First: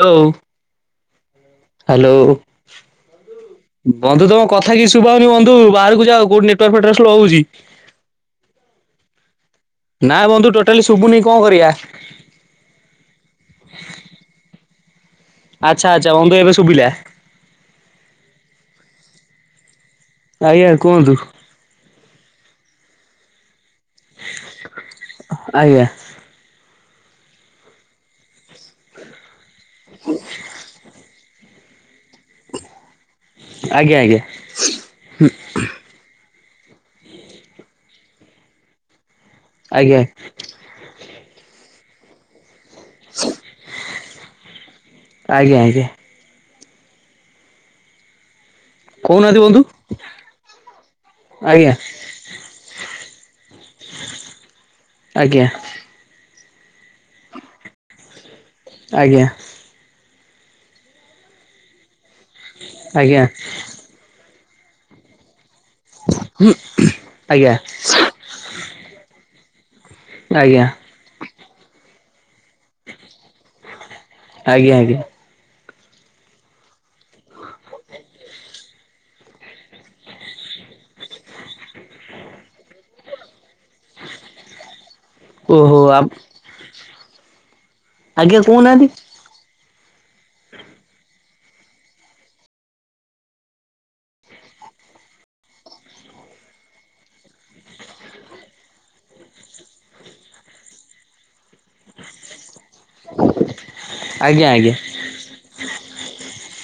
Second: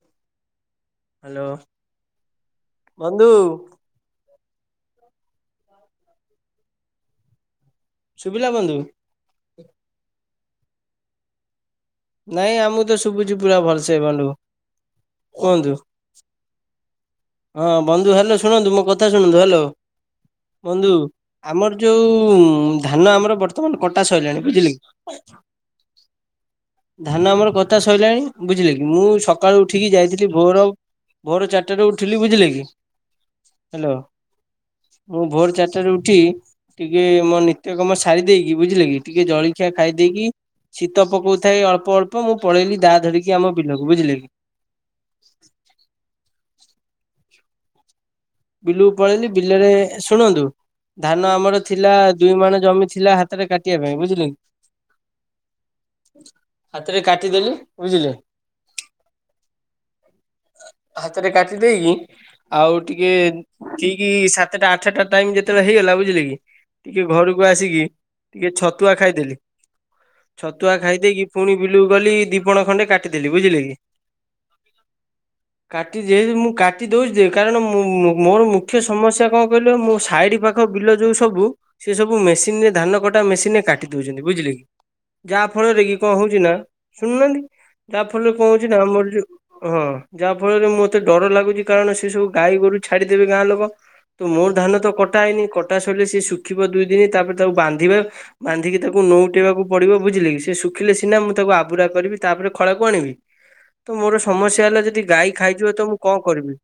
Hello. Hello. Hello. ବନ୍ଧୁ ତମ କଥା କିଛି ଶୁଭାହଉନି ବନ୍ଧୁ ବାହାରକୁ ଯାଅ କୋଉଠି ନେଟୱାର୍କ ଫେଟୱର୍କ ଶ୍ଲୋ ହଉଛି। ଶୁଭିଲା ବନ୍ଧୁ? ନାଁ ବନ୍ଧୁ ଟୋଟାଲି ଶୁଭୁନି କଣ କରିଆ। ନାଇଁ ଆମକୁ ତ ଶୁଭୁଛି ପୁରା ଭଲସେ ବନ୍ଧୁ। କୁହନ୍ତୁ ଆଚ୍ଛା ଆଚ୍ଛା [unintelligible] ଏବେ ଶୁଭିଲା। ହଁ ବନ୍ଧୁ ହ୍ୟାଲୋ ଶୁଣନ୍ତୁ ମୋ କଥା ଶୁଣନ୍ତୁ ହ୍ୟାଲୋ ଆଜ୍ଞା ବନ୍ଧୁ। କୁହନ୍ତୁ। ଆମର ଯୋଉଁ ଧାନ ଆମର ବର୍ତ୍ତମାନ କଟା ସରିଲାଣି ବୁଝିଲେ କି। ଆଜ୍ଞା। ଧାନ ଆମର କତା ସଇଲାଣି ବୁଝିଲେ କି ମୁଁ ସକାଳୁ ଉଠିକି ଯାଇଥିଲି ଭୋର ଭୋର ଚାରିଟାରେ ଉଠିଲି, ବୁଝିଲେ କି ହାଲୋ। ଆଜ୍ଞା ଆଜ୍ଞା ମୁଁ ଭୋର ଚାରିଟାରେ ଉଠି ଟିକେ ମୋ ନିତ୍ୟ କମ ସାରି ଦେଇକି ବୁଝିଲେ କି ଟିକେ ଜଳି ଖିଆ ଖାଇ ଆଜ୍ଞା ଦେଇକି ଶୀତ ପକଉଥାଏ ଅଳ୍ପ ଅଳ୍ପ, ମୁଁ ପଳେଇଲି ଦା ଧରିକି ଆମ ବିଲକୁ ବୁଝିଲେ କି? ଆଜ୍ଞା ଆଜ୍ଞା। ବିଲୁକୁ ପଳେଇଲିି କହୁନାହାନ୍ତି ବନ୍ଧୁ। ବିଲରେ ଶୁଣନ୍ତୁ। ଧାନ ଆମର ଆଜ୍ଞା ଥିଲା ଦୁଇ ମାଣ ଜମି ଥିଲା ହାତରେ କାଟିବା ପାଇଁ ବୁଝିଲେ କି? ଆଜ୍ଞା। ହାତରେ କାଟିଦେଲି ବୁଝିଲେ। ଆଜ୍ଞା। ହାତରେ କାଟି ଦେଇକି ଆଉ ଆଜ୍ଞା ଟିକେ ଆଜ୍ଞା ଠିକି ସାତଟା ଆଠଟା ଟାଇମ ଯେତେବେଳେ ହେଇଗଲା ବୁଝିଲେ କି ଟିକେ ଘରକୁ ଆଜ୍ଞା। ଆସିକି ଟିକେ ଛତୁଆ ଖାଇଦେଲି, ଆଜ୍ଞା ଛତୁଆ ଖାଇଦେଇକି ପୁଣି ବିଲୁକୁ ଗଲି ଦି ପଣ ଖଣ୍ଡେ କାଟିଦେଲି ବୁଝିଲେ କି? ଆଜ୍ଞା କାଟିଚି ମୁଁ କାଟି ଦଉଛି ଯେ କାରଣ [inaudible] ମୋର ମୁଖ୍ୟ ସ ସମସ୍ୟା କଣ କହିଲ ମୋ ସାଇଡ ପାଖ ବିଲ ଯୋଉ ସବୁ ସେ ସବୁ ମେସିନ ରେ ଧାନ କଟା ମେସିନ ରେ କାଟ ଟି ଦଉଛନ୍ତି ବୁଝିଲେ କି ଯାହା ଓହୋ ଫଳରେ କି କଣ ହଉଛି ନା ଶୁଣୁନାହାନ୍ତି। ତା ଫଳରେ ଆଜ୍ଞା କଣ ହଉଛି ନା କହୁନାହାନ୍ତି ଆମର ଯୋଉ ହଁ ଯାହା ଫଳରେ ମତେ ଡର ଲାଗୁଛି କାରଣ ସେ ସବୁ ଗାଈ ଗୋରୁ ଛାଡିଦେବେ ଗାଁ ଲୋକ ତ ମୋ ଧାନ ତ କଟା ହେଇନି କଟା ସଇଲେ ସିଏ ଶୁଖିବ ଦୁଇ ଦିନି ତାପରେ ତାକୁ ବାନ୍ଧିବା ବାନ୍ଧିକି ତାକୁ ନୋଉ ଟେଇବାକୁ ପଡିବ ବୁଝିଲେ କି, ସେ ଶୁଖିଲେ ସିନା ମୁଁ ତାକୁ ଆବୁରା କରିବି। ତାପରେ ଖଳାକୁ ଆଣିବି ତ ମୋର ଆଜ୍ଞା ସମସ୍ୟା ଆଜ୍ଞା। ହେଲା ଯଦି ଗାଈ ଖାଇଯିବ ତ ମୁଁ କଣ କରିବି?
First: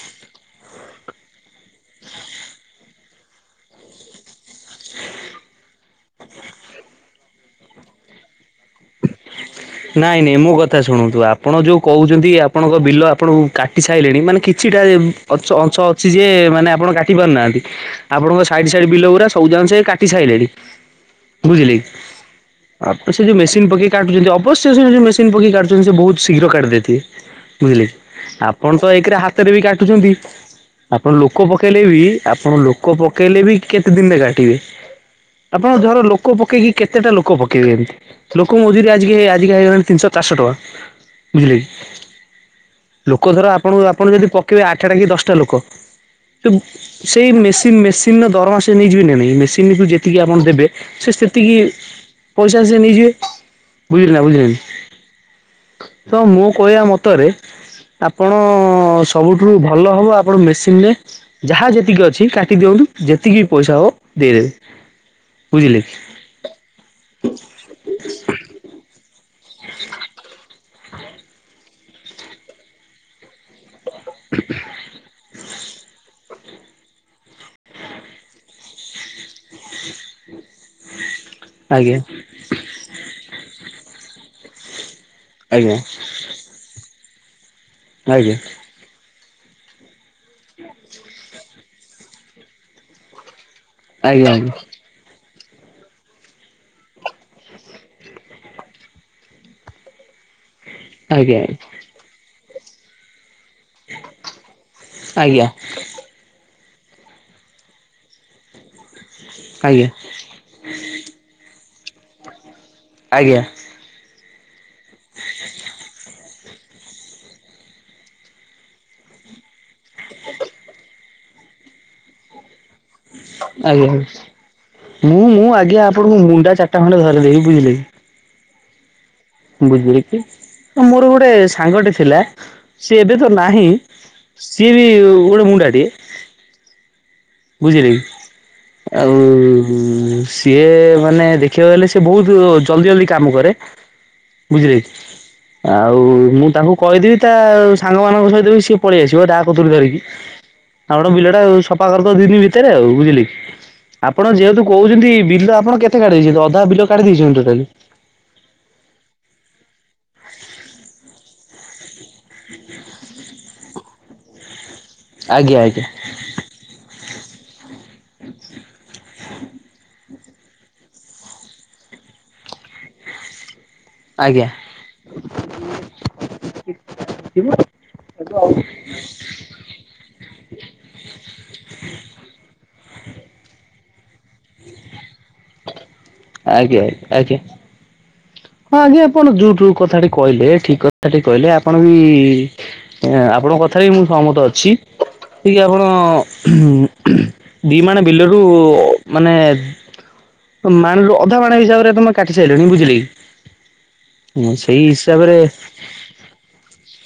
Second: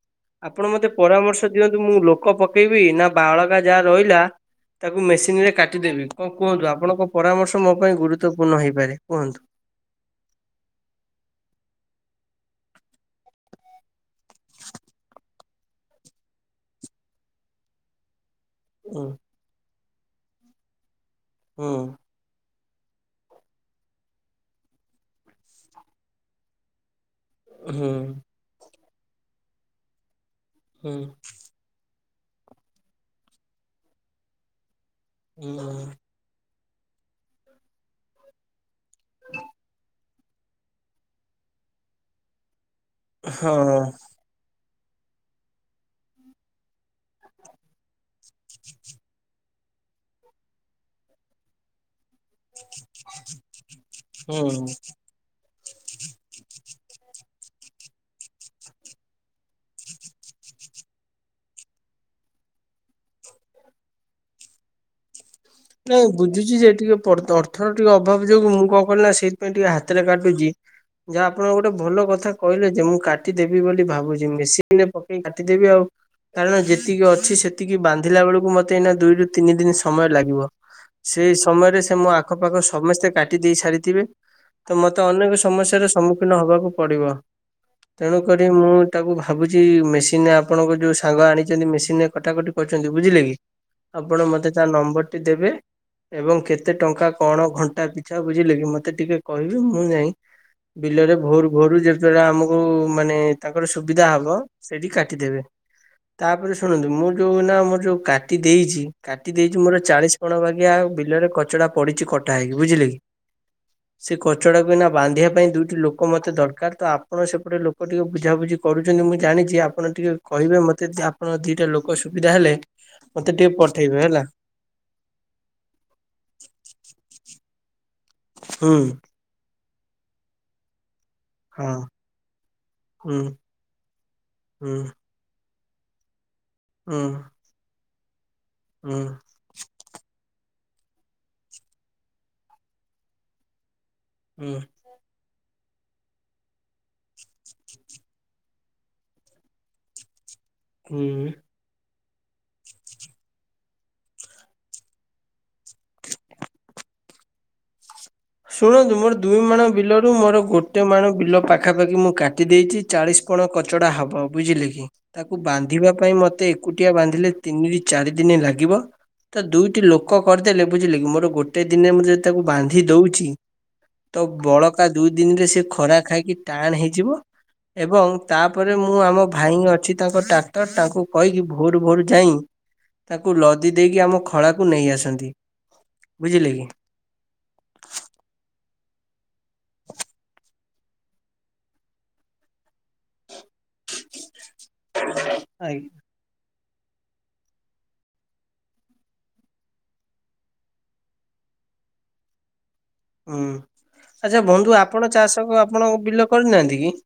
ଆପଣ ମତେ ପରାମର୍ଶ ଦିଅନ୍ତୁ ମୁଁ ଲୋକ ପକେଇବି ନା ବାଳକା ଯାହା ରହିଲା ତାକୁ ମେସିନ ରେ କାଟିଦେବି। କଣ କୁହନ୍ତୁ ଆପଣଙ୍କ ପରାମର୍ଶ ମୋ ପାଇଁ ଗୁରୁତ୍ୱପୂର୍ଣ୍ଣ ହେଇପାରେ କୁହନ୍ତୁ? ନାଇଁ ନାଇଁ ମୋ କଥା ଶୁଣନ୍ତୁ ଆପଣ ଯୋଉ କହୁଛନ୍ତି ଆପଣଙ୍କ ବିଲ ଆପଣ କାଟି ସାଇଲେଣି ମାନେ କିଛିଟା [unintelligible] ଅଛ ଅଂଛ ଅଛି ଯି ମାନେ ଆପଣ କାଟି ପାରୁନାହାନ୍ତି। ଆପଣଙ୍କ ସାଇଡ ସାଇଡ ହୁଁ ବିଲଉରା ସବୁଯାକ ସେ କାଟି ସାଇଲେଣି ହୁଁ ବୁଝିଲେ କି ଆ ପ ସେ ଯୋଉ ମେସିନ ପକେଇ କାଟୁଛନ୍ତି ଅବ ସେ ସେମିତ ମେସିନ ପକେଇ କାଟୁଛନ୍ତି ସେ ବହୁତ ଶୀଘ୍ର କାଟିଦେଇଥିବେ। ବୁଝିଲେ ହୁଁ ଆପଣ ତ ଏକରେ ହାତରେ ବି କାଟୁଛନ୍ତି ହୁଁ ଆପଣ ଲୋକ ପ ପକେଇଲେ ବି ଆପଣ ଲୋକ ପକେଇଲେ ବି କେତେ ଦିନରେ କାଟିବେ ଆପଣ ହୁଁ ଧର ଲୋକ ଲୋକ ପକେଇକି କେତେଟା ଲୋକ ପକେଇବେ ବି ଲୋକ ମଜୁରି ଆଜିକି ଆ ହେଇଗଲାଣି ତିନିଶହ ଚାରିଶହ ଟଙ୍କା ବୁଝିଲେ କି ଲୋକ ଧର ଆପଣଙ୍କୁ ହଁ ଆପଣ ଯଦି ପ କେଇବେ ଆଠଟା କି ଦଶଟା ଲୋକ ସେଇ ମେସିନ୍ ମେସିନ ସିନ ଦରମା ସେ ନେଇ ଯିବେ ନା ନାଇ ମେସ ମେସିନ କୁ ଯେତିକି ଆପଣ ଦେବେ ସେ ସେତିକି ପଇସା ସେ ନେଇଯିବେ। ବୁଝିଲେ ନା ହୁଁ। ବୁଝିଲକି ତ ମୁଁ କହିବା ମତରେ ଆପଣ ସବୁଠୁ ଭଲ ହବ ଆପଣ ମେସିନ ରେ ଯାହା ଯେତିକି ଅଛି କାଟି ଦିଅନ୍ତୁ ଯେତିକି ବି ପଇସା ହବ ଦେଇଦେବେ। ବୁଝିଲେ କି [unintelligible] ବୁଝୁଛି ଯେ ଟିକେ ପ ଅର୍ଥର ଟିକେ ଅଭାବ ଯୋଗୁ ମୁଁ କଣ କଲିି ନା ସେଇଥିାଇଁ ଟିକେ ହାତରେ କାଟୁଛି ଯାହା ଆପଣ ଗୋଟେ ଭଲ କଥା କହିଲେ ଯେ ମୁଁ କା କାଟିଦେବି ବୋଲି ଭାବୁଛି ମେସିନରେ ପକେଇ କାଟିଦେବି ଆଉ କାରଣ ଯେତିକି ଅ ଅଛି ସେତିକି ବାନ୍ଧିଲା ବେଳକୁ ମତେ ଏଇନା ଦୁଇ ରୁ ତିନି ଦିନ ସମୟ ଲାଗିବ। ସେଇ ସମୟରେ ସେ ଆଜ୍ଞା ମୋ ଆଖପାଖ ସମସ୍ତେ କାଟି ଦେଇ ସାରିଥିବେ। ତ ମତେ ଅନେକ ଆଜ୍ଞା ସମସ୍ୟାର ସମ୍ମୁଖୀନ ହବାକୁ ପଡିବ ଆଜ୍ଞା ତେଣୁକରି ମୁଁ ତାକୁ ଭାବୁଛି ମେସିନରେ ଆପଣଙ୍କ ଯୋଉ ସାଙ୍ଗ ଆଣିଛନ୍ତି ମେସିନରେ କଟାକଟି କରୁଛନ୍ତି ବୁଝିଲେ କି ଆପଣ ଆଜ୍ଞା ମତେ ତା ନମ୍ବରଟି ଦେବେ ଏବଂ କେତେ ଟଙ୍କା କ'ଣ ଘଣ୍ଟା ପିଛା ବୁଝିଲେ କି ମତେ ଟିକେ କହିବେ ମୁଁ ଯାଇଁ ବିଲରେ ଆଜ୍ଞା ଆଜ୍ଞା ଭୋରୁ ଭୋରୁ ଯେତଦ୍ବାରା ଆମକୁ ମାନେ ତାଙ୍କର ସୁବିଧା ହବ ସେଇଠି କାଟିଦେବେ। ଆଜ୍ଞା ତାପରେ ଶୁଣନ୍ତୁ ମୁଁ ଯୋଉ ନା ମୋର ଯୋଉ କାଟି ଦେଇଛି କାଟି ଦେଇଛି ମୋର ଆଜ୍ଞା ତେଇଶି ବାଗିଆ ବିଲରେ କଚଡା ପଡିଛି କଟା ହେଇକି ବୁଝିଲେ କି ଆଜ୍ଞା ସେ କଚଡାକୁ ଏଇନା ବାନ୍ଧିବା ପାଇଁ ଦୁଇଟି ଲୋକ ମତେ ଦରକାର ତ ଆପ ଆପଣ ସେପଟେ ଲୋକ ଟିକେ ବୁଝାବୁଝି କରୁଛନ୍ତି ମୁଁ ଜାଣିଛି ଆପଣ ଟିକିେ କହିବେ ମୋତେ ଆପଣ ଦିଟା ଲୋକ ସୁବିଧା ହେଲେ ମତେ ଟିକେ ଆଜ୍ଞା ପଠେଇବେ ହେଲା ମୁଁ ମୁଁ ଆଜ୍ଞା ଆପଣଙ୍କୁ ମୁଣ୍ଡା ଚାରିଟା ଖଣ୍ଡେ ଧରେଇ ଦେବି ବୁଝିଲେକି ହୁଁ ବୁଝଲେ କିି ମୋର ଗୋଟେ ହଁ ସାଙ୍ଗଟି ଥିଲା ସିଏ ହୁଁ ଏବେ ତ ନାହିଁ ସିଏ ହୁଁ ବି ଗୋଡେ ମୁଣ୍ଡା ଟିଏ। ହୁଁ ବୁଝିଲେକି ହୁଁ ଆଉ ଉ ସିଏ ମାନେ ଦେଖିବାକୁ ଗଲେ ସିଏ ବହୁତ ଜଲଦି ଜଲଦି କାମ କରେ। ହୁଁ ବୁଝଲେକି ଆଉ ମୁଁ ତାଙ୍କୁ କହିଦେବି ତା ସାଙ୍ଗମାନଙ୍କ ସହିତ ବି ସିଏ ପଳେଇ ଆସିବ ଦା କତୁରୀ ଧରିକି। ଆଉ ଗୋଟେ ହୁଁ। ବିଲ ଟା ସଫା କରିଦବ ଦି ଦିନ ଭିତରେ ଆଉ ବୁଝିଲି କି ଆପଣ ଯେହେତୁ କହୁଛନ୍ତି ବିଲ ଆପଣ କେତେ କାଢିଦେଇଛନ୍ତି ଅଧା ବିଲ କାଢି ଦେଇଛନ୍ତି ଟୋଟାଲି। ଶୁଣନ୍ତୁ ମୋର ଦୁଇ ମାଣ ବିଲ ରୁ ମୋର ଗୋଟେ ମାଣ ବିଲ ପାଖା ପାଖି ମୁଁ କାଟି ଦେଇଛି ଚାଳିଶ ପଣ କଚଡା ହବ ବୁଝିଲେ କି ତାକୁ ଆଜ୍ଞା ଆଜ୍ଞା ବାନ୍ଧିବା ପାଇଁ ମତେ ଏକୁଟିଆ ବାନ୍ଧିଲେ ତିନିରୁ ଚାରି ଦିନ ଲାଗିବ ତ ଦୁଇଟି ଲୋକ କରିଦେଲେ ବୁଝିଲେକି ମୋର ଗୋଟେ ଦିନେ ମୁଁ ଯଦି ତାକୁ ବାନ୍ଧି ଦୋଉଛି ତ ଆଜ୍ଞା। ବଳକା ଦୁଇ ଦିନରେ ସେ ଖରା ଖାଇକି ଟାଣ ହେଇଯିବ। ଏବଂ ଆଜ୍ଞା ତାପରେ ମୁଁ ଆମ ଭାଇ ଅଛି ତାଙ୍କ ଟ୍ରାକ୍ଟର ତାଙ୍କୁ କହିକି ଭୋରୁ ଭୋରୁ ଯାଇ ତାକୁ ଲଦି ଦେଇକି ଆମ ଖଳାକୁ ନେଇ ଆସନ୍ତି। ବୁଝିଲେ କି? ଆଜ୍ଞ ଆଜ୍ଞା ହଁ ଆଜ୍ଞା ଆପଣ ଯୋଉ ଯୋଉ କଥା କହିଲେ ଠିକ କଥାଟି କହିଲେ ଆପଣ ବି ଆପଣଙ୍କ କଥାରେ ମୁଁ ସହମତ ଅଛି କି କି ଆପଣ ଆଜ୍ଞା। ହିଁ ଦି ମାଣ ବିଲରୁ ମାନେ ମାଣରୁ ଅଧା ମାଣ ହିସାବରେ ତମେ କାଟି ସାଇଲଣି ବୁଝିଲେ କି ହୁଁ ଆଚ୍ଛା ବନ୍ଧୁ ସେଇ ଆପଣ ହିସାବରେ ଚାଷ ଆପଣ ବିଲ କରିନାହାନ୍ତି କି?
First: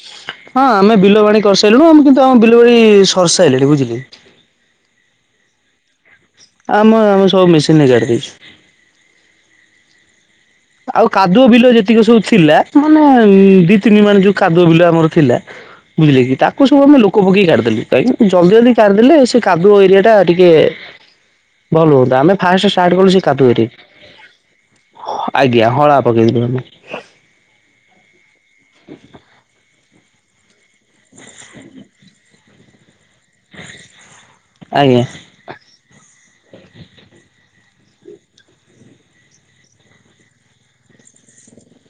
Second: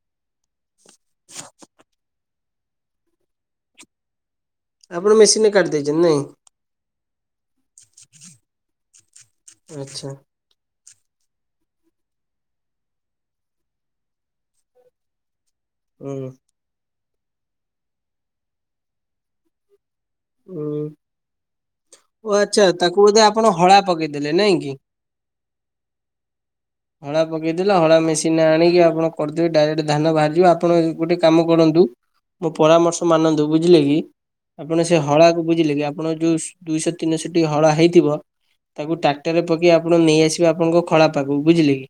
ହଁ ଆମେ ବିଲ ବାଡ଼ି କରି ସାଇଲୁଣି ଆମେ କିନ୍ତୁ ଆମ ବିଲ ବାଡ଼ି ସର୍ ସାଇଲାଣି ବୁଝିଲେ ଆପଣ ମେସିନ୍ ରେ କାଟିି ଦେଇେଇଛନ୍ତି ନାହିଁ। ଆମ ଆମ ସବୁ ମେସିନ୍ ରେ କାଟି ଦେଇଛୁ। ଆଛା ଆଉ କାଦୁଅ ବିଲ ଯେତିକି ସବୁ ଥିଲା ମାନେ ଦି ତିନି ମାଣ ଯୋଉ କାଦୁଅ ବିଲ ଆମର ଥିଲା ବୁଝିଲେ ହୁଁ କି ତାକୁ ସବୁ ଆମେ ଲୋକ ପକେଇ କାଢିଦେଲୁ କାହିଁକି ଜଲଦି ଜଲଦି କାଢି ଦେଲେ ସେ କାଦୁଅ ଏରିଆଟା ଟିକେ ହୁଁ ଭଲ ହୁଅନ୍ତା ଓ ଆମେ ଆଚ୍ଛା ଫାଷ୍ଟ ତାକୁ ଷ୍ଟାର୍ଟ କଲୁ ସେ ବୋଧେ ଆପଣ କାଦୁଅରେ ହଳା ପକେଇଦେଲେ ନାଇଁ କି ଆଜ୍ଞା ହଳା ପକେଇଦେବି ମୁଁ ହଳା ପକାଇଦେଲେ ହଳା ମେସିନ ଆଣିକି ଆପଣ କରିଦେବେ ଡାଇରେକ୍ଟ ଧାନ ବାହାରଯିବ ଆପଣ ଗୋଟେ କାମ କରନ୍ତୁ ମୋ ପରାମର୍ଶ ମାନନ୍ତୁ ବୁଝିଲେ କି ଆପଣ ସେ ଆଜ୍ଞା ହଳାକୁ ବୁଝିଲେ କି ଆପଣଙ୍କ ଯୋଉ ଦୁଇଶହ ତିନିଶହଟି ହଳା ହେଇଥିବ ତାକୁ ଟ୍ରାକ୍ଟରରେ ପକେଇ ଆପଣ ନେଇଆସିବେ ଆପଣଙ୍କ ଖଳା ପାଖକୁ ବୁଝିଲେ କି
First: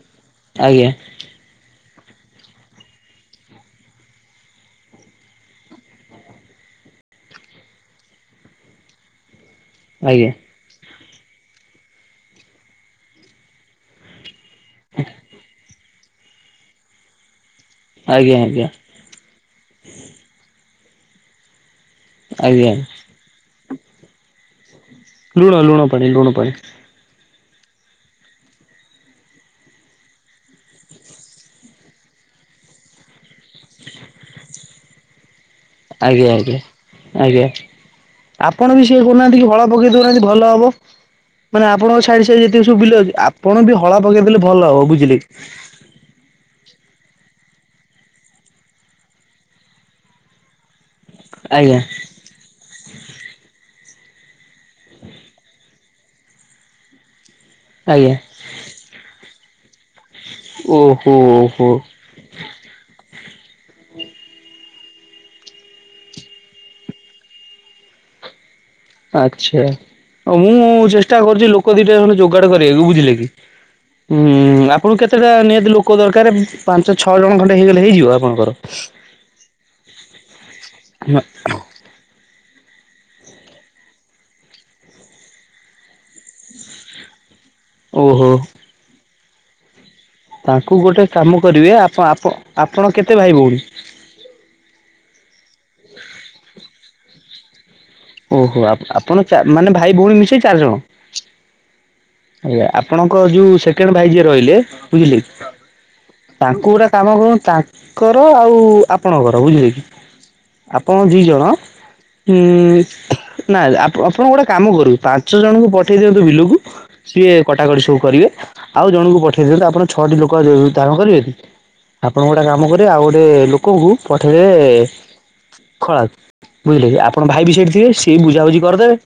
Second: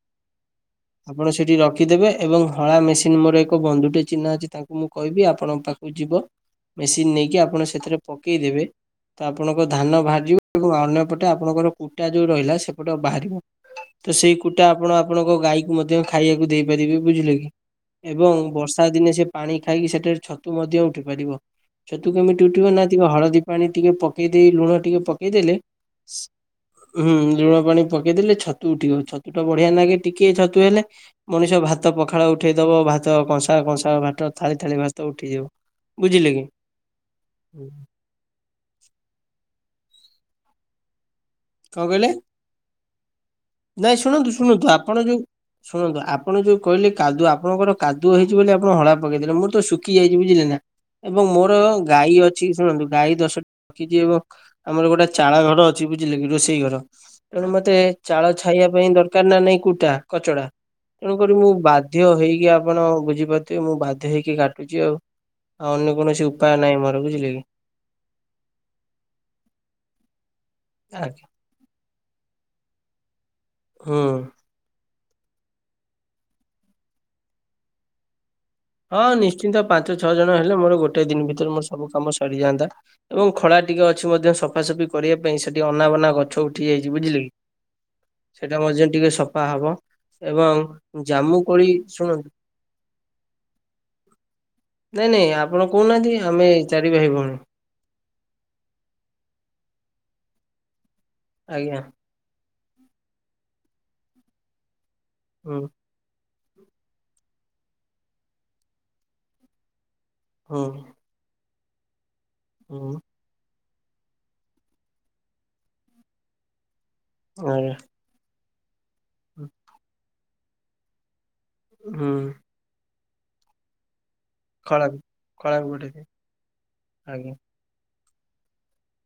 ଆଜ୍ଞା ଆପଣ ସେଠି ରଖିଦେବେ ଏବଂ ହଳା ମେସିନ ମୋର ଏକ ବନ୍ଧୁଟେ ଚିହ୍ନା ଅଛି ତାଙ୍କୁ ମୁଁ କହିବି ଆପଣଙ୍କ ପାଖକୁ ଯିବ ମେସିନ ନେଇକି ଆପଣ ସେଥିରେ ପକେଇଦବେ ତ ଆପଣଙ୍କ ଧାନ ଆଜ୍ଞା ବାହାରିଯିବ ଏବଂ ଅନ୍ୟପଟେ ଆପଣଙ୍କର କୁଟା ଯୋଉ ରହିଲା, ସେପଟ ଆଉ ବାହାରିବନି। ତ ସେଇ କୁଟା ଆପଣ ଆପଣଙ୍କ ଗାଈକୁ ମଧ୍ୟ ଖାଇବାକୁ ଦେଇପାରିବେ, ବୁଝିଲେ କି ଏବଂ ଆଜ୍ଞା ଆଜ୍ଞା ବର୍ଷା ଦିନେ ସେ ପାଣି ଖାଇକି ସେଠାରେ ଛତୁ ମଧ୍ୟ ଉଠି ପାରିବ। ଛତୁ କେମିତି ଉଠିବ? ଆଜ୍ଞା ନା ଟିକେ ହଳଦୀ ପାଣି ଟିକେ ପ କେଇ ଦେଇ, ଲୁଣ ଟିକେ ଲୁଣ ପକେଇଦେଲେ ଲୁଣ ପାଣି ଲୁଣ ପାଣି ହୁଁ, ଲୁଣ ପାଣି ପକେଇଦେଲେ ଛତୁ ଉଠିବ। ଛତୁ ତୁଟା ବଢିଆ ନାଗେ। ଟିକେ ଛତୁ ହେଲେ ମଣିଷ ଭାତ ପଖାଳ ଉଠେଇ ଦବ, ଭାତ କଂସା କଂସା କଂସା ଭାଟ ଥାଳି ଥାଳି ଭାତ ଉଠିଯିବ। ଆଜ୍ଞା, ବୁଝିଲେ କି ଆଜ୍ଞା, ଆଜ୍ଞା। ଆପଣ ବି ସେୟା କରୁନାହାଁନ୍ତି କି, ହଳା ପକେଇ ଦଉନାହାଁନ୍ତି ଭଲ ହବ। ମାନେ କଣ ଆପଣଙ୍କ କହିଲେ? ସାଇଡ୍ ସାଇଡ୍ ଯେତିକି ସବୁ ବିଲ ଅଛି। ଆପଣ ବି ନାଇଁ ହଳା ପକେଇ ଶୁଣନ୍ତୁ ଦେଲେ ଶୁଣନ୍ତୁ ଭଲ ହବ, ଆପଣ ଯୋଉ ବୁଝିଲେ କି? ଶୁଣନ୍ତୁ ଆପଣ ଯୋଉ କହିଲେ କାଦୁଅ, ଆପଣଙ୍କର କାଦୁଅ ହେଇଛି ବୋଲି ଆପଣ ହଳା ପକେଇ ଦେଲେ। ମୋର ତ ଶୁଖିଯାଇଛି ବୁଝିଲେ ନା ଏବଂ ମୋର ଆଜ୍ଞା ଗାଈ ଅ ଛି ଶୁଣନ୍ତୁ, ଗାଈ ଦଶଟି ରଖିଛି ଏବଂ ଆମର ଗୋଟେ ଚାଳ ଘର ଅଛି, ବୁଝ ଝିଲେ କି, ରୋଷେଇ ଘର। ତେଣୁ ମତେ ତେ ଆଜ୍ଞା ଚାଳ ଛାଇଆ ପାଇଁ ଦରକାର ନା ନାଇଁ, କୁଟା, କଚଡା। ଓହୋ ତେଣୁକରି ମୁଁ ବାଧ ଓହୋ ବାଧ୍ଯ ହେଇକି ଆପଣ ବୁଝିପାରୁଥିବେ, ମୁଁ ବାଧ୍ୟ ହେଇକି କାଟୁଚି ଆଉ। ଆଉ ଅନ୍ୟ କୌଣସି ଉପାୟ ନାହିଁ ମୋର, ବୁଝିଲେ କି? ଆଚ୍ଛା। ଆଉ ମୁଁ ଚେଷ୍ଟା ଆଜ୍ଞା କରୁଛି ଲୋକ ଦିଟା ଖଣ୍ଡେ ଯୋଗାଡ କରିବାକୁ, ବୁଝିଲେ କି? ହୁଁ, ଆପ୍ ଆପଣଙ୍କୁ କେତେଟା ନିହାତି ଲୋକ ଦରକାର, ପାଞ୍ଚ ଛଅ ଜଣ ଖଣ୍ଡେ ହେଇଗଲେ ହେଇଯିବ ଆପଣଙ୍କର? ହଁ, ନିଶ୍ଚିନ୍ତ। ପାଞ୍ଚ ଛଅ ଜଣ ହେଲେ ମୋର ଗୋଟାଇ ଦିନ ଭିତରେ ମୋର ସବୁ କାମ ସରିଯାଆନ୍ତା। ଏବଂ ଖଳା ଟିକେ ଅଛି ମଧ୍ୟ ସଫାସଫି କରିବା ପାଇଁ, ସେଠି ଅନାବନା ଗଛ ଉଠି ଯାଇଛି, ବୁଝିଲେ କି? ଓହୋ ସେଇଟା ମଧ୍ୟ ଟିକେ ସଫା ହବ। ତାଙ୍କୁ ଏବଂ ଗୋଟେ କାମ ଜାମୁ କୋଳି କରିବେ, ଶୁଣନ୍ତୁ ଆପ-ଆପ-ଆପଣ କେତେ ଭାଇ ଭଉଣୀ? ନାଇଁ ନାଇଁ, ଆପଣ କହୁନାହାଁନ୍ତି, ଆମେ ଚାରି ଭାଇ ଭଉଣୀ। ଓହୋ। ଆପ-ଆପଣ ଚାର ମାନେ ଭାଇ ଭଉଣୀ ମିଶେଇ ଚାରିଜଣ? ଆଜ୍ଞା। ଆଜ୍ଞା। ଆପଣଙ୍କ ଯୋଉ ସେକେଣ୍ଡ ଭାଇ ଯିଏ ରହିଲେ, ବୁଝିଲେ କି? ହୁଁ ତାଙ୍କୁ ଗୋଟେ କାମ କରନ୍ତୁ, ତାଙ୍କର ଆଉ ଆପଣଙ୍କର ବୁଝିଲେ କି ହୁଁ ଆପଣ ଦିଜଣ ଉମ୍ ହୁଁ ନାଇରେ ଆପ-ଆପଣ ଗୋଟେ କାମ କରିବେ, ପାଞ୍ଚ ଜଣଙ୍କୁ ପଠେଇ ଦିଅନ୍ତୁ ବିଲକୁ ସିଏ ଆଜ୍ଞା। କଟାକଟି ସବୁ କରିବେ, ଆଉ ଜଣଙ୍କୁ ପଠେଇ ଦିଅନ୍ତୁ ଆପଣ ଛଅଟି ଲୋକ ଧା-ଧାରଣ କରିବେ ଟି? ହୁଁ ଆପଣ ଗୋଟାଏ କାମ କରିବେ ଆଉ ଗୋଟିଏ ଲୋକଙ୍କୁ ପଠେଇଦେବେ ଖଳାକୁ ଗୋଟେ ଦେ ଖଳାକୁ। ବୁଝିଲେ କି, ଆପଣ ଆଜ୍ଞା ଭାଇ ବି ସେଇଠି ଥିବେ ସେ କି ବୁଝାବୁଝି କରିଦେବେ,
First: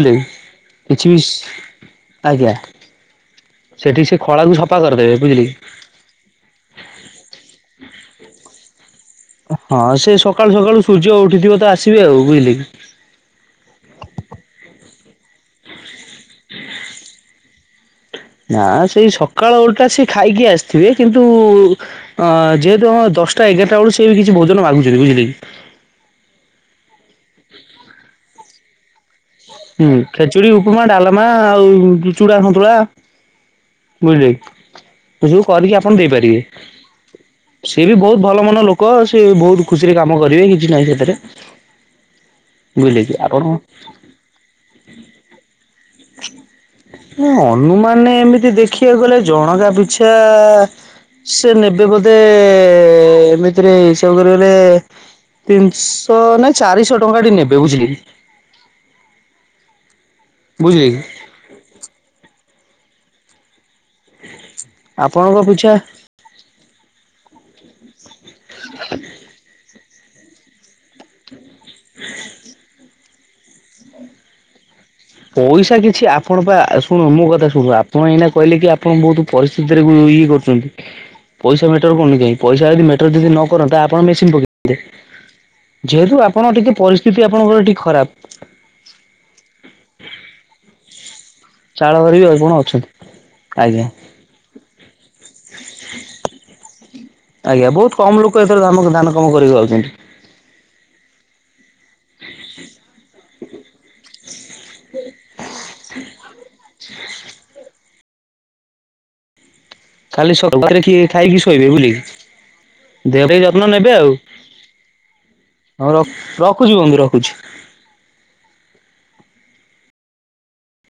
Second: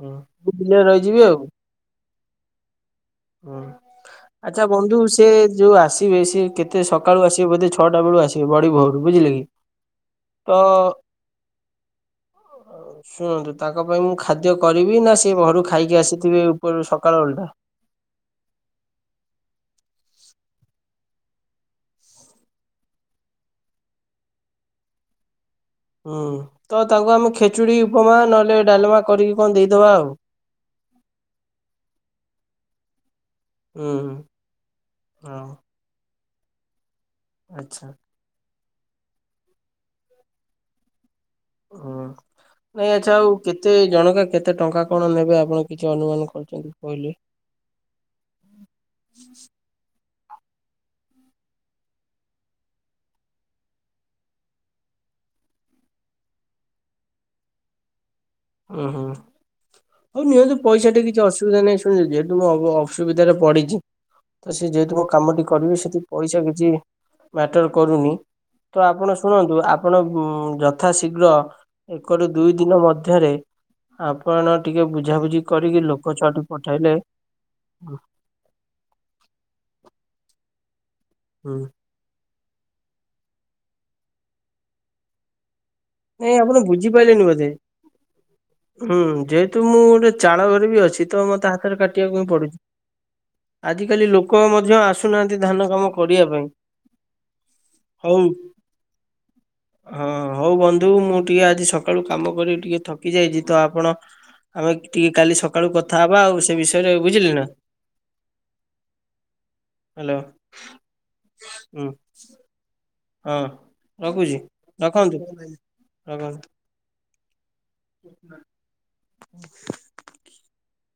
ହୁଁ କି? ମୁଁ ବିଲରେ କିଛି ରହିଯିବି ବି ଆଉ ଆଜ୍ଞା। ହୁଁ। ସେଠି ସେ ଖଳାକୁ ଆଚ୍ଛା ସଫା ବନ୍ଧୁ, କରିଦେବେ ସେ ବୁଝିଲେ କି। ଯୋଉ ଆସିବେ, ସେ କେତେ ସକାଳୁ ଆସିବେ ବୋଧେ ଛଅଟାବେଳୁ ଆସି ବେ ବଡି ଭୋରୁ ବୁଝିଲେ କି ହଁ, ସେ ସକାଳୁ ସକାଳୁ ତ ସୂର୍ଯ୍ୟ ଉଠିଥିବ ତ ଆସିବେ ଆଉ ବୁଝିଲେ କି? ଶୁଣନ୍ତୁ। ତାଙ୍କ ପାଇଁ ମୁଁ ଖାଦ୍ୟ କରିବି ନା, ସେ ଘରୁ ଖାଇକି ଆସିଥିବେ ଉପର ସକାଳ ଓଳିଟା? ନା, ସେଇ ସକାଳ ଓଳିଟା ସିଏ ଖାଇକି ଆସିଥିବେ, କିନ୍ତୁ ଅଁ ଯେହେତୁ ହଁ ଦଶଟା ଏଗାରଟା ବେଳୁ ସିଏ ବି କିଛି ଭୋଜନ ମାଗୁଛନ୍ତି, ବୁଝିଲେ କି? ହୁଁ, ତ ତାଙ୍କୁ ଆମେ ଖେଚୁଡି, ଉପମା, ନହେଲେ ଡାଲମା କରିକି କଣ ହୁଁ। ଦେଇଦବା ଆଉ। ଖେଚୁଡି, ଉପମା, ଡାଲମା ଆଉ ଚୁଡ଼ା ସନ୍ତୁଳା ହୁଁ ବୁଝିଲେ କି, ସେସବୁ ହଉ କରିକି ଆପଣ ଦେଇପାରିବେ। ଆଚ୍ଛା ସିଏ ବି ବହୁତ ଭଲ ମନ ଲୋକ, ସିଏ ବହୁତ ଖୁସିରେ କାମ କରିବେ, କିଛି ନାହିଁ ସେଥିରେ ହୁଁ। ନାଇଁ ବୁଝିଲେ କି ଆଚ୍ଛା ଆଉ ଆପଣ କେତେ ଜଣକା କେତେ ଟଙ୍କା କଣ ନେବେ ଆପଣ କିଛି ଅନୁମାନ କରି ରିକି କହିଲେ? ଅନୁମାନେ ଏମିତି ଦେଖିବାକୁ ଗଲେ, ଜଣକା ପିଛା ସେ ନେବେ ବୋଧେ, ଏମିତିରେ ହିସାବ କରିବାକୁ ଗଲେ ତିନିଶ ନାଇଁ ଚାରିଶ ଟଙ୍କା ଏଠି ନେବେ ବୁଝିଲେ କି? ଉଁ ହୁଁ ହଉ ନିଅନ୍ତୁ ବୁଝିଲେ ପଇସା ଟେ କି କିଛି ଅସୁବିଧା ନାହିଁ ଯେହେତୁ ମୁଁ ଅ ଅସୁବିଧାରେ ପଡିଛି ତ ସେ ଯେହେତୁ ମୋ କାମ ଆପଣଙ୍କ ଟି ପିଛା କରିବି ସେଠି ପଇସା କିଛି ମ୍ୟାଟର କରୁନି ତ ଆପଣ ଶୁଣନ୍ତୁ ଆପଣ ଉଁ ଜ ଯଥା ଶୀଗ୍ର ଏକରୁ ଦୁଇ ଦିନ ମଧ୍ୟରେ ଆପଣ ଟିକେ ବୁଝାବୁଝି ପଇସା କରିକି କିଛି ଲୋକ ଛୁଆ ଆପଣ ଟ ପା ପଠାଇଲେ ଶୁଣ ମୋ କଥା ଶୁଣୁ ଆପଣ ଏଇନା କହିଲେ କି ଆପଣ ବହୁତ୍ ପରିସ୍ଥିତିରେ ଉ ଇଏ କରୁଛନ୍ତି ହୁଁ। ପଇସା ମ୍ୟାଟର କରୁନି କାଇଁ ପଇସା ଯଦି ମେଟର ଯଦି ନ କରନ୍ତା ଆପଣ ମେସିନ୍ ପକେଇ ଦି ନ୍ତେ ଯେହେତୁ ଆପଣ ଟିକେ ପରିସ୍ଥିତି ଆପଣଙ୍କର ଟିକେ ଖରାପ୍। ଉଁ ଯେହେତୁ ମୁଁ ଗୋଟେ ଚାଳ ଘରେବି ଅଛି ତ ମୋତେ ହା ହାତରେ ଚାଳ ଘରେ କାଟିବାକୁ ହିଁ ବି ଆପଣ ପଡ଼ୁଛି ଅଛନ୍ତି ଆଜ୍ଞା। ଆଜିକାଲି ଲୋକ ମଧ୍ୟ ଆସୁନାହାଁନ୍ତି ଧାନ କାମ କରିବା ପାଇଁ। ଆଜ୍ଞା ବହୁତ୍ ହଉ କମ୍ ଲୋକ ଏଥର ଧାନ ଧାନ କାମ କରିବାକୁ ଯାଉଛନ୍ତି। ହଁ ହଉ ବନ୍ଧୁ ମୁଁ ଟିକେ ଆଜି ସକାଳୁ କାମ କରିକି ଟିକେ ଥକି ଯାଇଛି ତ ଆପଣ ଆମେ ଟିକେ କାଲି ସକାଳୁ କଥା ହବା ଆଉ ସେ ବିଷୟରେ ବୁଝିଲେ ନାଁ? ହ୍ୟାଲୋ ଖାଲି ସକାଳେ କିଏ ଖାଇକି ଶୋଇବେ ହୁଁ ବୁଲି। ହଁ ରଖୁଛି ରଖନ୍ତୁ ହଉ ରଖନ୍ତୁ। ରଖୁଛି ବୁନ୍ଧୁ ରଖୁଛି। [unintelligible]